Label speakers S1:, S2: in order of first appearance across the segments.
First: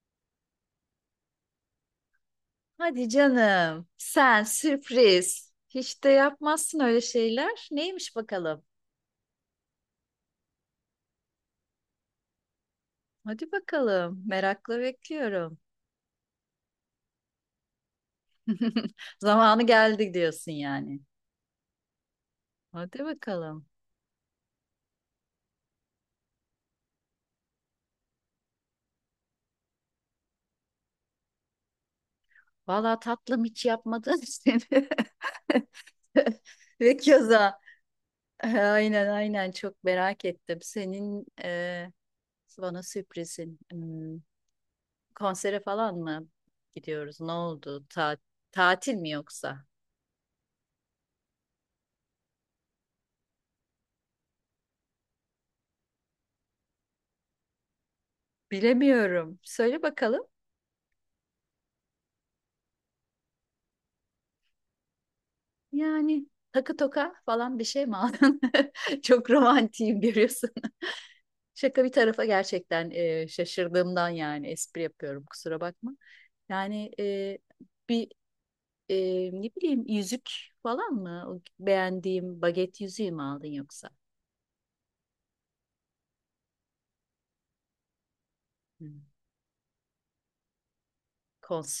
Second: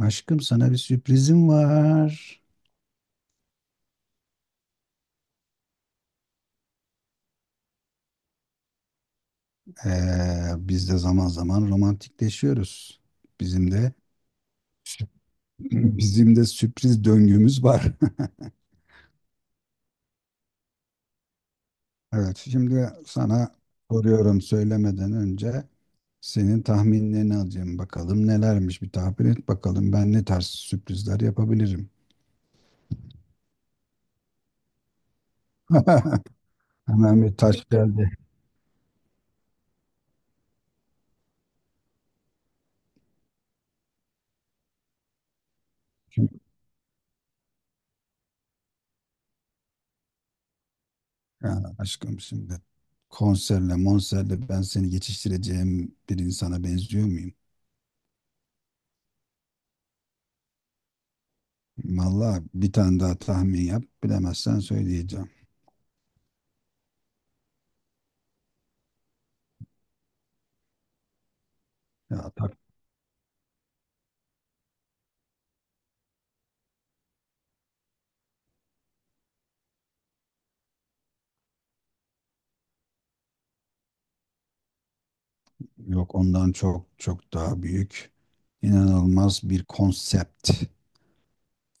S1: Aşkım sana bir sürprizim var.
S2: Hadi canım. Sen sürpriz. Hiç de yapmazsın öyle şeyler. Neymiş bakalım?
S1: Ee, Biz de zaman zaman romantikleşiyoruz.
S2: Hadi
S1: Bizim de
S2: bakalım. Merakla bekliyorum.
S1: bizim de sürpriz döngümüz var.
S2: Zamanı geldi diyorsun yani.
S1: Evet, şimdi
S2: Hadi
S1: sana
S2: bakalım.
S1: soruyorum, söylemeden önce senin tahminlerini alacağım. Bakalım nelermiş, bir tahmin et bakalım, ben ne tarz sürprizler yapabilirim.
S2: Vallahi tatlım hiç yapmadın seni. Ve
S1: Hemen bir
S2: keza.
S1: taş geldi.
S2: Aynen aynen, çok merak ettim. Senin bana sürprizin. Konsere falan mı
S1: Çünkü-
S2: gidiyoruz? Ne oldu? Tatil mi yoksa?
S1: Ha, aşkım, şimdi konserle monserle ben seni geçiştireceğim bir insana benziyor muyum?
S2: Bilemiyorum. Söyle bakalım.
S1: Vallahi bir tane daha tahmin yap. Bilemezsen söyleyeceğim.
S2: Yani takı toka falan bir şey mi aldın? Çok romantiyim görüyorsun. Şaka bir tarafa,
S1: Ya tak
S2: gerçekten şaşırdığımdan yani espri yapıyorum, kusura bakma. Yani bir e, ne bileyim yüzük falan mı? O beğendiğim baget yüzüğü mü aldın yoksa?
S1: Yok, ondan çok daha büyük.
S2: Hmm.
S1: İnanılmaz bir konsept.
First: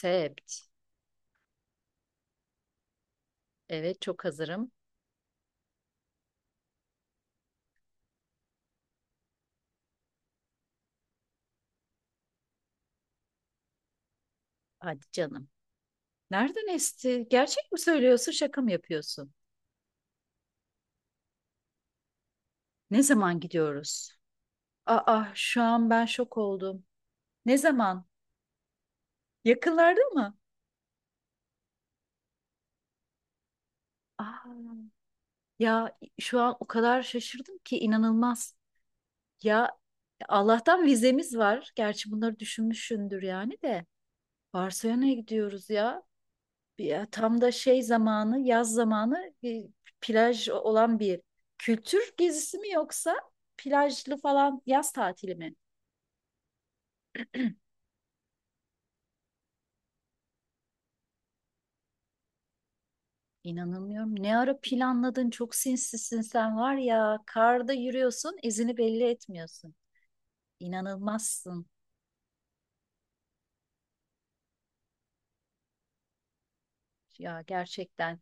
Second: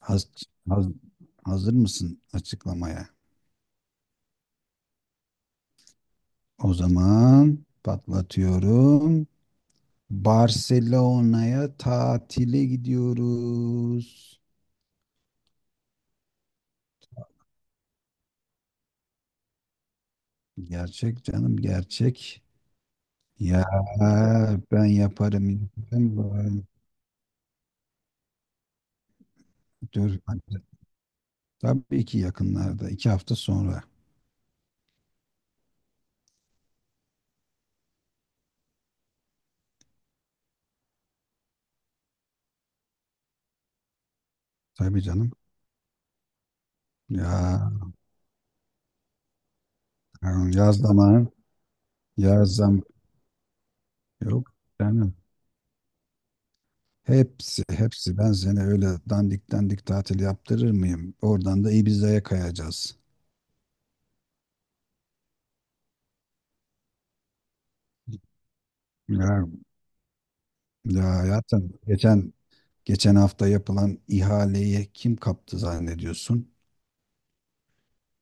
S1: Haz- haz- Hazır mısın açıklamaya?
S2: Evet, çok hazırım.
S1: O zaman patlatıyorum. Barcelona'ya tatile gidiyoruz.
S2: Hadi canım. Nereden esti? Gerçek mi söylüyorsun, şaka mı yapıyorsun?
S1: Gerçek canım, gerçek.
S2: Ne zaman
S1: Ya
S2: gidiyoruz?
S1: ben yaparım.
S2: Şu an ben şok
S1: yaparım.
S2: oldum. Ne zaman? Yakınlarda mı?
S1: Hadi. Tabii ki yakınlarda. İki hafta sonra.
S2: Aa, Ya şu an o kadar şaşırdım ki inanılmaz. Ya, Allah'tan vizemiz var. Gerçi bunları düşünmüşsündür yani de.
S1: Tabii
S2: Barcelona'ya
S1: canım.
S2: gidiyoruz ya. Ya tam da
S1: Ya
S2: şey zamanı, yaz zamanı, plaj
S1: yani yaz
S2: olan bir
S1: zaman
S2: kültür
S1: yaz
S2: gezisi mi
S1: zam
S2: yoksa plajlı
S1: Yok
S2: falan yaz
S1: canım.
S2: tatili mi?
S1: Hepsi hepsi ben seni öyle dandik dandik tatil yaptırır mıyım? Oradan da Ibiza'ya kayacağız.
S2: İnanamıyorum. Ne ara planladın? Çok sinsisin sen var ya. Karda yürüyorsun, izini belli
S1: Ya,
S2: etmiyorsun.
S1: Ya
S2: İnanılmazsın
S1: hayatım, geçen hafta yapılan ihaleyi kim kaptı zannediyorsun?
S2: ya, gerçekten.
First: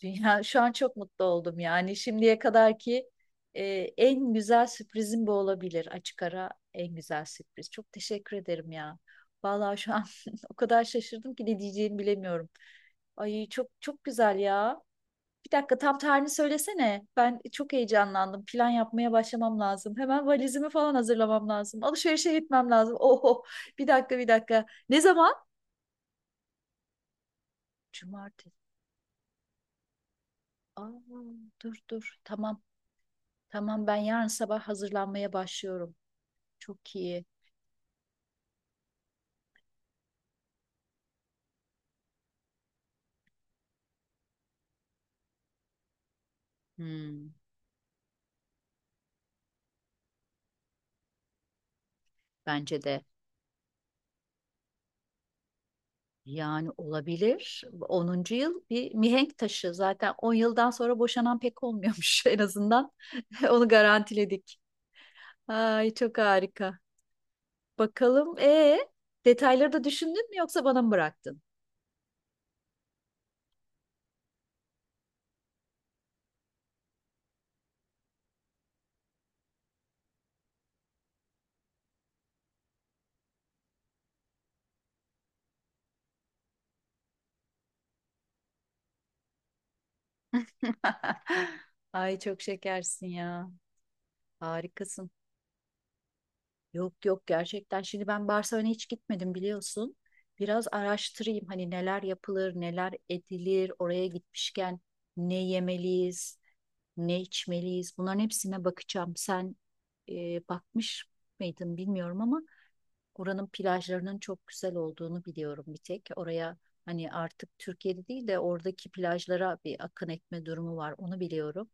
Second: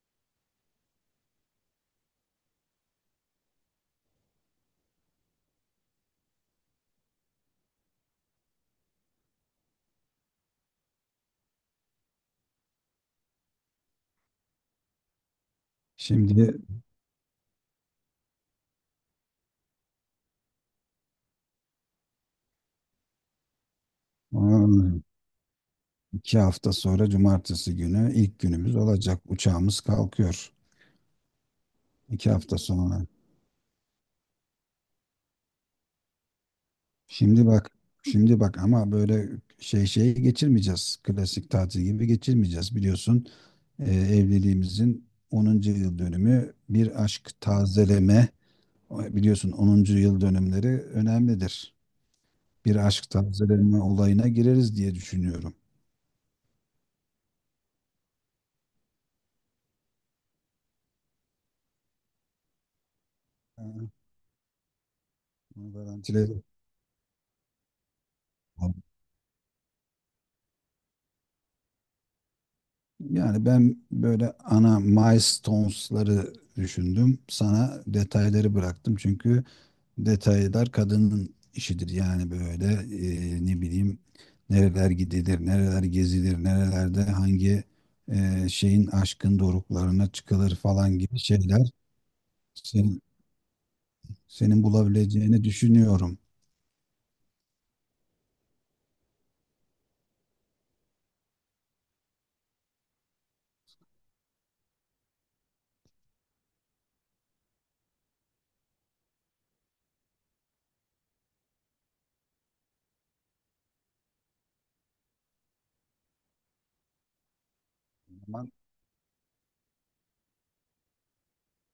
S2: Dünya şu an çok mutlu oldum yani. Şimdiye kadarki e, en güzel sürprizim bu olabilir. Açık ara en güzel sürpriz. Çok teşekkür ederim ya. Vallahi şu an o kadar şaşırdım ki ne diyeceğimi bilemiyorum. Ay, çok çok güzel ya. Bir dakika, tam tarihini
S1: Şimdi,
S2: söylesene. Ben çok heyecanlandım. Plan yapmaya başlamam lazım. Hemen valizimi falan hazırlamam lazım. Alışverişe gitmem lazım. Oho, bir dakika bir
S1: aa,
S2: dakika. Ne zaman?
S1: iki hafta sonra cumartesi günü ilk
S2: Cumartesi.
S1: günümüz olacak. Uçağımız kalkıyor.
S2: Aa, Dur dur,
S1: İki hafta
S2: tamam.
S1: sonra.
S2: Tamam, ben yarın sabah hazırlanmaya başlıyorum. Çok iyi.
S1: Şimdi bak, Şimdi bak, ama böyle şey geçirmeyeceğiz. Klasik tatil gibi geçirmeyeceğiz. Biliyorsun, evliliğimizin onuncu yıl dönümü, bir
S2: Hmm,
S1: aşk tazeleme. Biliyorsun, onuncu yıl dönümleri önemlidir. Bir
S2: bence de.
S1: aşk tazeleme olayına gireriz diye düşünüyorum.
S2: Yani olabilir. 10. yıl bir mihenk taşı. Zaten 10 yıldan sonra boşanan pek olmuyormuş en azından. Onu
S1: Ha,
S2: garantiledik.
S1: bunu
S2: Ay, çok
S1: garantiledim.
S2: harika. Bakalım, detayları da düşündün mü yoksa bana mı bıraktın?
S1: Yani ben böyle ana milestones'ları düşündüm. Sana detayları bıraktım, çünkü detaylar kadının işidir. Yani böyle, ne bileyim, nereler gidilir, nereler gezilir, nerelerde hangi şeyin aşkın doruklarına çıkılır falan gibi şeyler
S2: Ay, çok
S1: senin,
S2: şekersin ya.
S1: senin
S2: Harikasın.
S1: bulabileceğini düşünüyorum.
S2: Yok yok, gerçekten. Şimdi ben Barcelona'ya hiç gitmedim, biliyorsun. Biraz araştırayım, hani neler yapılır, neler edilir, oraya gitmişken ne yemeliyiz, ne içmeliyiz. Bunların hepsine bakacağım. Sen e, bakmış mıydın bilmiyorum ama oranın plajlarının çok güzel olduğunu biliyorum bir tek. Oraya, hani artık Türkiye'de
S1: O
S2: değil de
S1: zaman
S2: oradaki plajlara bir akın etme durumu var, onu biliyorum.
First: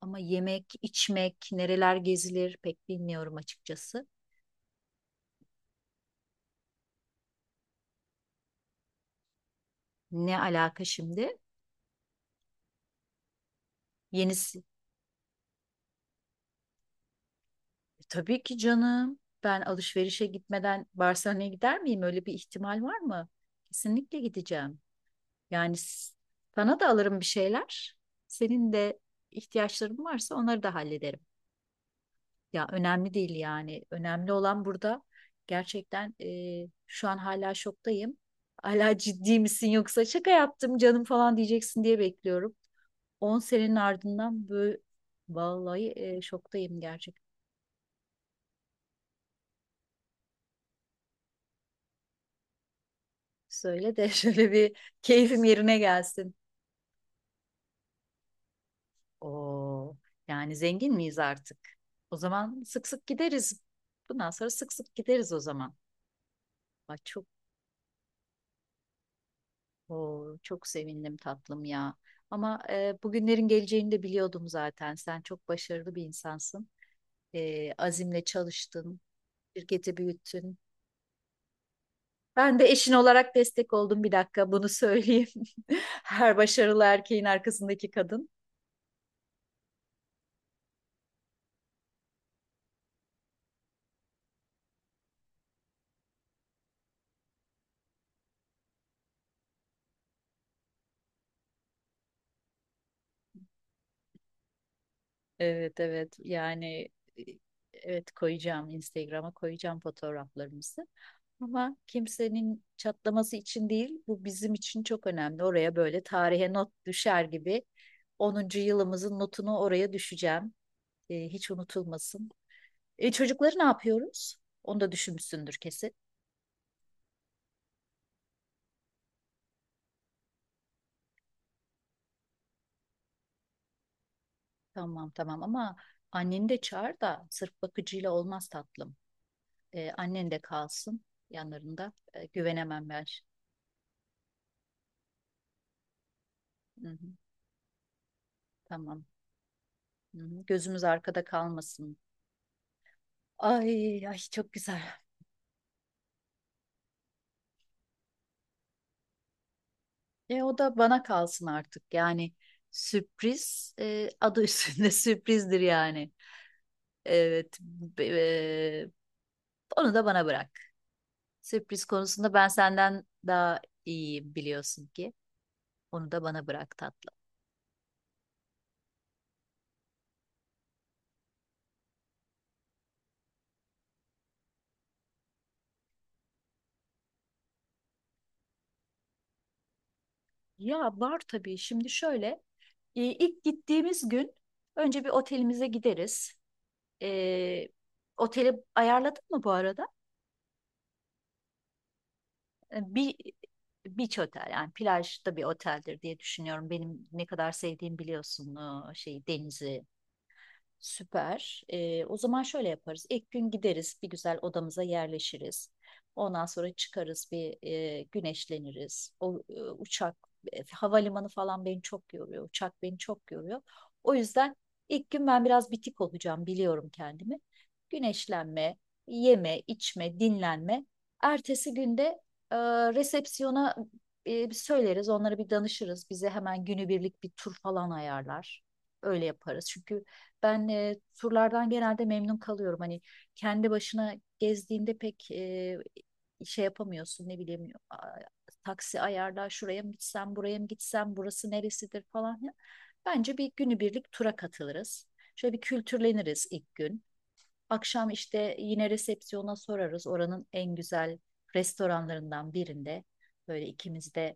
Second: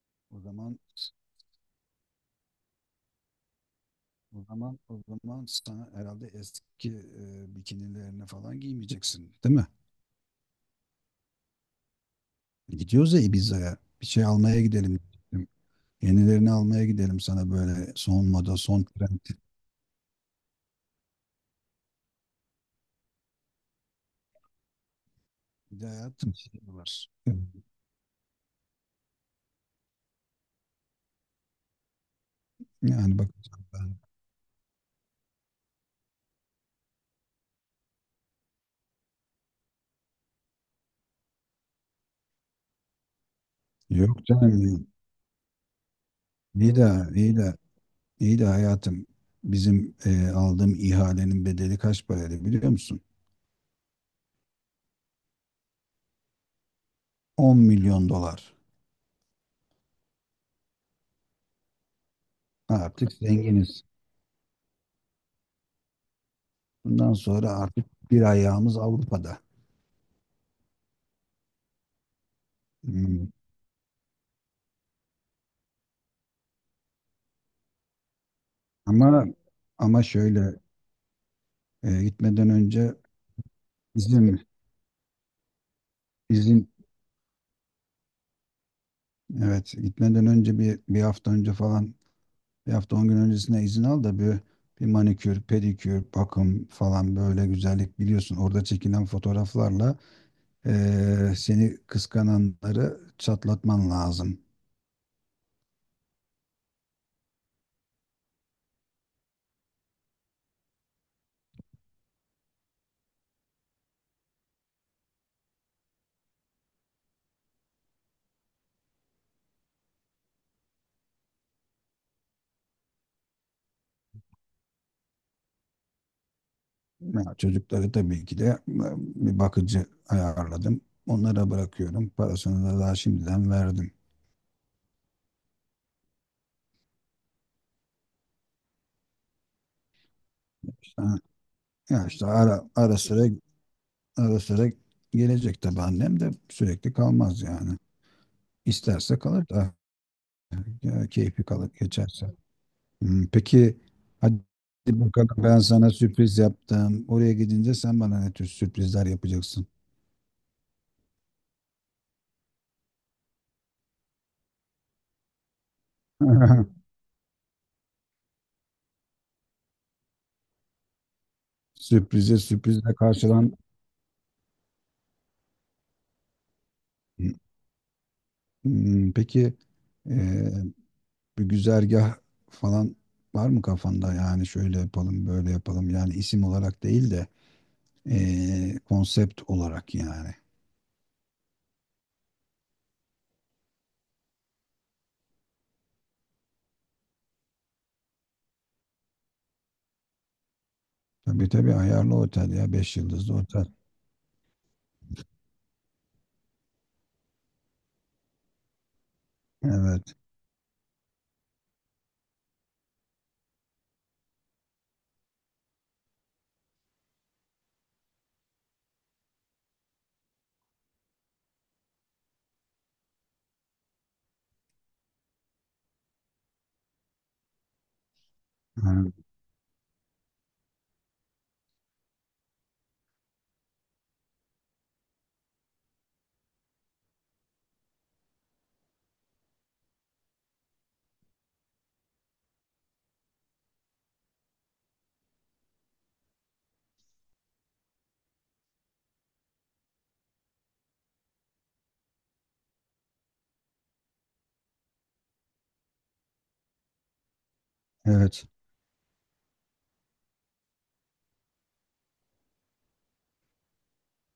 S2: Ama
S1: o
S2: yemek,
S1: zaman
S2: içmek, nereler gezilir pek bilmiyorum açıkçası.
S1: o zaman o zaman sana herhalde eski bikinilerini falan giymeyeceksin, değil mi?
S2: Ne alaka şimdi?
S1: Gidiyoruz ya Ibiza'ya. Bir şey almaya
S2: Yenisi.
S1: gidelim. Yenilerini almaya gidelim, sana böyle son
S2: Tabii ki
S1: moda, son
S2: canım.
S1: trend.
S2: Ben alışverişe gitmeden Barcelona'ya gider miyim? Öyle bir ihtimal var mı? Kesinlikle gideceğim. Yani
S1: Bir de hayatım, şey
S2: sana da
S1: var.
S2: alırım bir şeyler. Senin de ihtiyaçların varsa onları da hallederim. Ya önemli
S1: Yani
S2: değil
S1: bakacağım
S2: yani.
S1: ben.
S2: Önemli olan burada, gerçekten, şu an hala şoktayım. Hala ciddi misin yoksa şaka yaptım canım falan diyeceksin diye bekliyorum. 10 senenin
S1: Yok
S2: ardından
S1: canım ya.
S2: böyle, vallahi,
S1: İyi
S2: şoktayım
S1: de
S2: gerçekten.
S1: iyi de iyi de hayatım, bizim aldığım ihalenin bedeli kaç paraydı biliyor musun?
S2: Söyle de şöyle bir keyfim yerine gelsin.
S1: 10 milyon dolar.
S2: Oo, Yani zengin miyiz artık? O zaman sık sık
S1: Artık
S2: gideriz.
S1: zenginiz.
S2: Bundan sonra sık sık gideriz o zaman. Ay
S1: Bundan
S2: çok,
S1: sonra artık bir ayağımız Avrupa'da.
S2: çok sevindim tatlım ya. Ama
S1: Hmm.
S2: bugünlerin geleceğini de biliyordum zaten. Sen çok başarılı bir insansın. Azimle çalıştın,
S1: Ama
S2: şirketi
S1: ama
S2: büyüttün.
S1: şöyle, gitmeden
S2: Ben de eşin
S1: önce
S2: olarak destek oldum, bir
S1: bizim
S2: dakika bunu söyleyeyim. Her
S1: izin,
S2: başarılı erkeğin arkasındaki kadın.
S1: evet, gitmeden önce bir hafta önce falan, bir hafta 10 gün öncesine izin al da bir, bir manikür, pedikür, bakım falan, böyle güzellik, biliyorsun. Orada çekilen fotoğraflarla seni kıskananları çatlatman lazım.
S2: Evet evet, yani, e, evet, koyacağım, Instagram'a koyacağım fotoğraflarımızı ama kimsenin çatlaması için değil, bu bizim için çok önemli, oraya böyle tarihe not düşer gibi 10. yılımızın notunu oraya düşeceğim. Hiç unutulmasın. Çocukları ne yapıyoruz? Onu da düşünmüşsündür kesin.
S1: Ya, çocukları tabii ki de, bir bakıcı ayarladım. Onlara bırakıyorum. Parasını da daha şimdiden verdim.
S2: Tamam tamam ama anneni de çağır, da sırf bakıcıyla olmaz tatlım. Annen de kalsın
S1: İşte,
S2: yanlarında.
S1: ya işte ara,
S2: Güvenemem
S1: ara
S2: ben.
S1: sıra ara sıra gelecek tabii, annem de
S2: Hı
S1: sürekli
S2: hı.
S1: kalmaz yani.
S2: Tamam.
S1: İsterse kalır da,
S2: Hı hı, gözümüz
S1: ya,
S2: arkada
S1: keyfi kalır
S2: kalmasın.
S1: geçerse. Hmm. Peki,
S2: Ay ay,
S1: hadi
S2: çok güzel.
S1: bakalım, ben sana sürpriz yaptım. Oraya gidince sen bana ne tür sürprizler yapacaksın?
S2: O da bana kalsın artık. Yani sürpriz, adı üstünde sürprizdir yani. Evet. Onu da bana bırak. Sürpriz konusunda
S1: Sürprize
S2: ben
S1: sürprizle
S2: senden
S1: karşılan.
S2: daha iyiyim, biliyorsun ki. Onu da bana bırak tatlım.
S1: Hmm. Peki, eee, bir güzergah falan var mı kafanda? Yani şöyle yapalım, böyle yapalım. Yani isim olarak değil de konsept olarak yani.
S2: Ya var tabii. Şimdi şöyle, ilk gittiğimiz gün önce bir otelimize gideriz. E, Oteli ayarladın mı bu arada?
S1: Tabii tabii, ayarlı otel ya. 5
S2: Bir
S1: yıldızlı otel.
S2: beach otel yani, plajda bir oteldir diye düşünüyorum. Benim ne kadar sevdiğim biliyorsun şey, denizi.
S1: Evet.
S2: Süper. O zaman şöyle yaparız. İlk gün gideriz, bir güzel odamıza yerleşiriz. Ondan sonra çıkarız, bir güneşleniriz. O uçak, havalimanı falan beni çok yoruyor. Uçak beni çok yoruyor. O yüzden ilk gün ben biraz bitik olacağım, biliyorum kendimi. Güneşlenme,
S1: Ha.
S2: yeme, içme, dinlenme. Ertesi günde e, resepsiyona söyleriz, onlara bir danışırız. Bize hemen günübirlik bir tur falan ayarlar. Öyle yaparız. Çünkü ben turlardan genelde memnun kalıyorum. Hani kendi başına gezdiğinde pek şey yapamıyorsun, ne bileyim, taksi ayarla, şuraya mı gitsem buraya mı gitsem, burası neresidir falan ya. Bence bir günübirlik tura katılırız. Şöyle bir kültürleniriz ilk gün. Akşam
S1: Evet.
S2: işte yine resepsiyona sorarız. Oranın en güzel restoranlarından birinde böyle ikimiz de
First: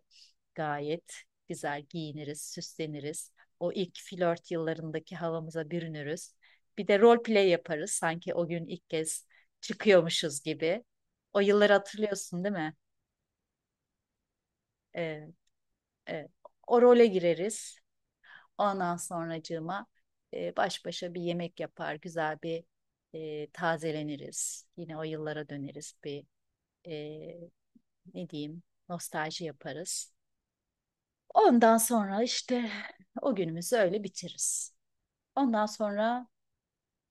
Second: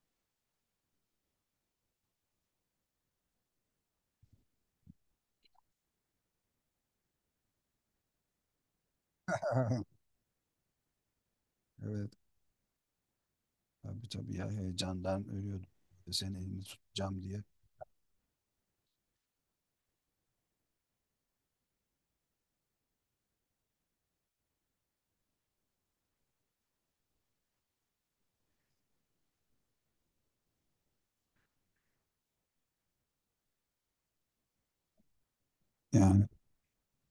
S2: gayet güzel giyiniriz, süsleniriz. O ilk flört yıllarındaki havamıza bürünürüz. Bir de role play yaparız, sanki o gün ilk kez çıkıyormuşuz gibi. O yılları
S1: Evet.
S2: hatırlıyorsun değil mi?
S1: Tabii tabii ya,
S2: Ee,
S1: heyecandan ölüyordum.
S2: e,
S1: Seni, elini
S2: O role
S1: tutacağım diye.
S2: gireriz. Ondan sonracığıma, baş başa bir yemek yapar, güzel bir, tazeleniriz. Yine o yıllara döneriz, bir, e, ne diyeyim, nostalji yaparız. Ondan sonra işte o günümüzü öyle bitiririz. Ondan sonra,
S1: Yani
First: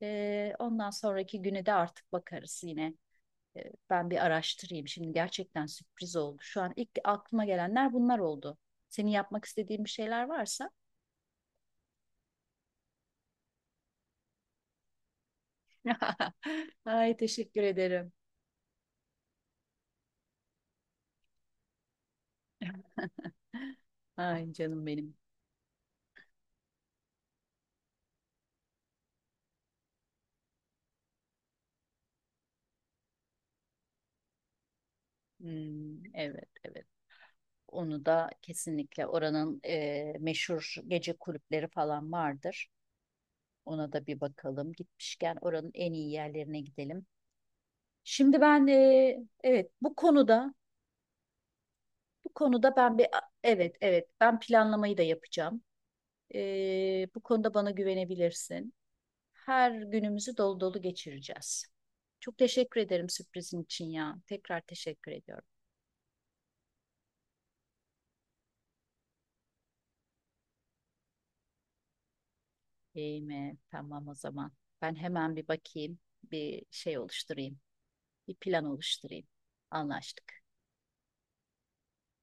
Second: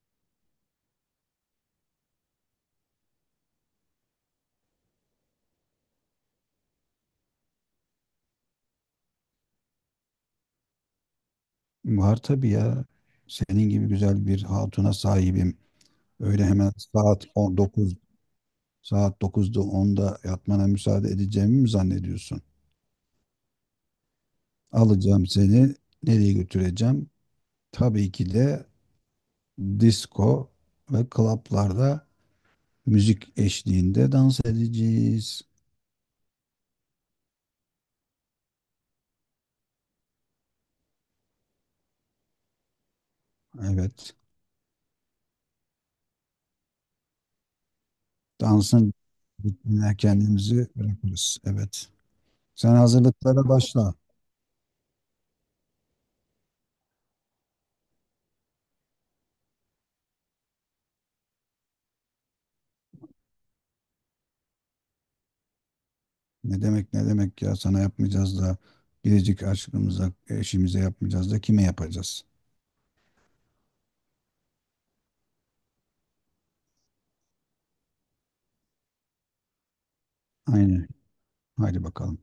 S2: ondan sonraki güne de artık bakarız yine. E, Ben bir araştırayım. Şimdi gerçekten sürpriz oldu. Şu an ilk aklıma gelenler bunlar oldu. Senin yapmak istediğin bir şeyler varsa.
S1: var tabii ya. Senin gibi güzel bir hatuna sahibim. Öyle hemen
S2: Ay
S1: saat
S2: teşekkür
S1: 19,
S2: ederim.
S1: saat 9'da 10'da yatmana müsaade edeceğimi mi zannediyorsun?
S2: Ay canım benim.
S1: Alacağım seni. Nereye götüreceğim? Tabii ki de disco ve klaplarda müzik eşliğinde dans edeceğiz.
S2: Hmm, evet evet. Onu da kesinlikle, oranın meşhur gece kulüpleri falan vardır. Ona da
S1: Evet.
S2: bir bakalım. Gitmişken oranın en iyi yerlerine gidelim. Şimdi ben,
S1: Dansın
S2: evet, bu
S1: ritmine
S2: konuda,
S1: kendimizi bırakırız. Evet. Sen
S2: ben bir
S1: hazırlıklara
S2: evet
S1: başla.
S2: evet, ben planlamayı da yapacağım. Bu konuda bana güvenebilirsin. Her günümüzü dolu dolu geçireceğiz. Çok teşekkür ederim sürprizin için ya. Tekrar teşekkür ediyorum.
S1: Ne demek, ne demek ya, sana yapmayacağız da biricik aşkımıza, eşimize yapmayacağız da kime yapacağız?
S2: İyi mi? Tamam o zaman. Ben hemen bir bakayım, bir şey oluşturayım, bir plan oluşturayım. Anlaştık.
S1: Aynen. Haydi bakalım.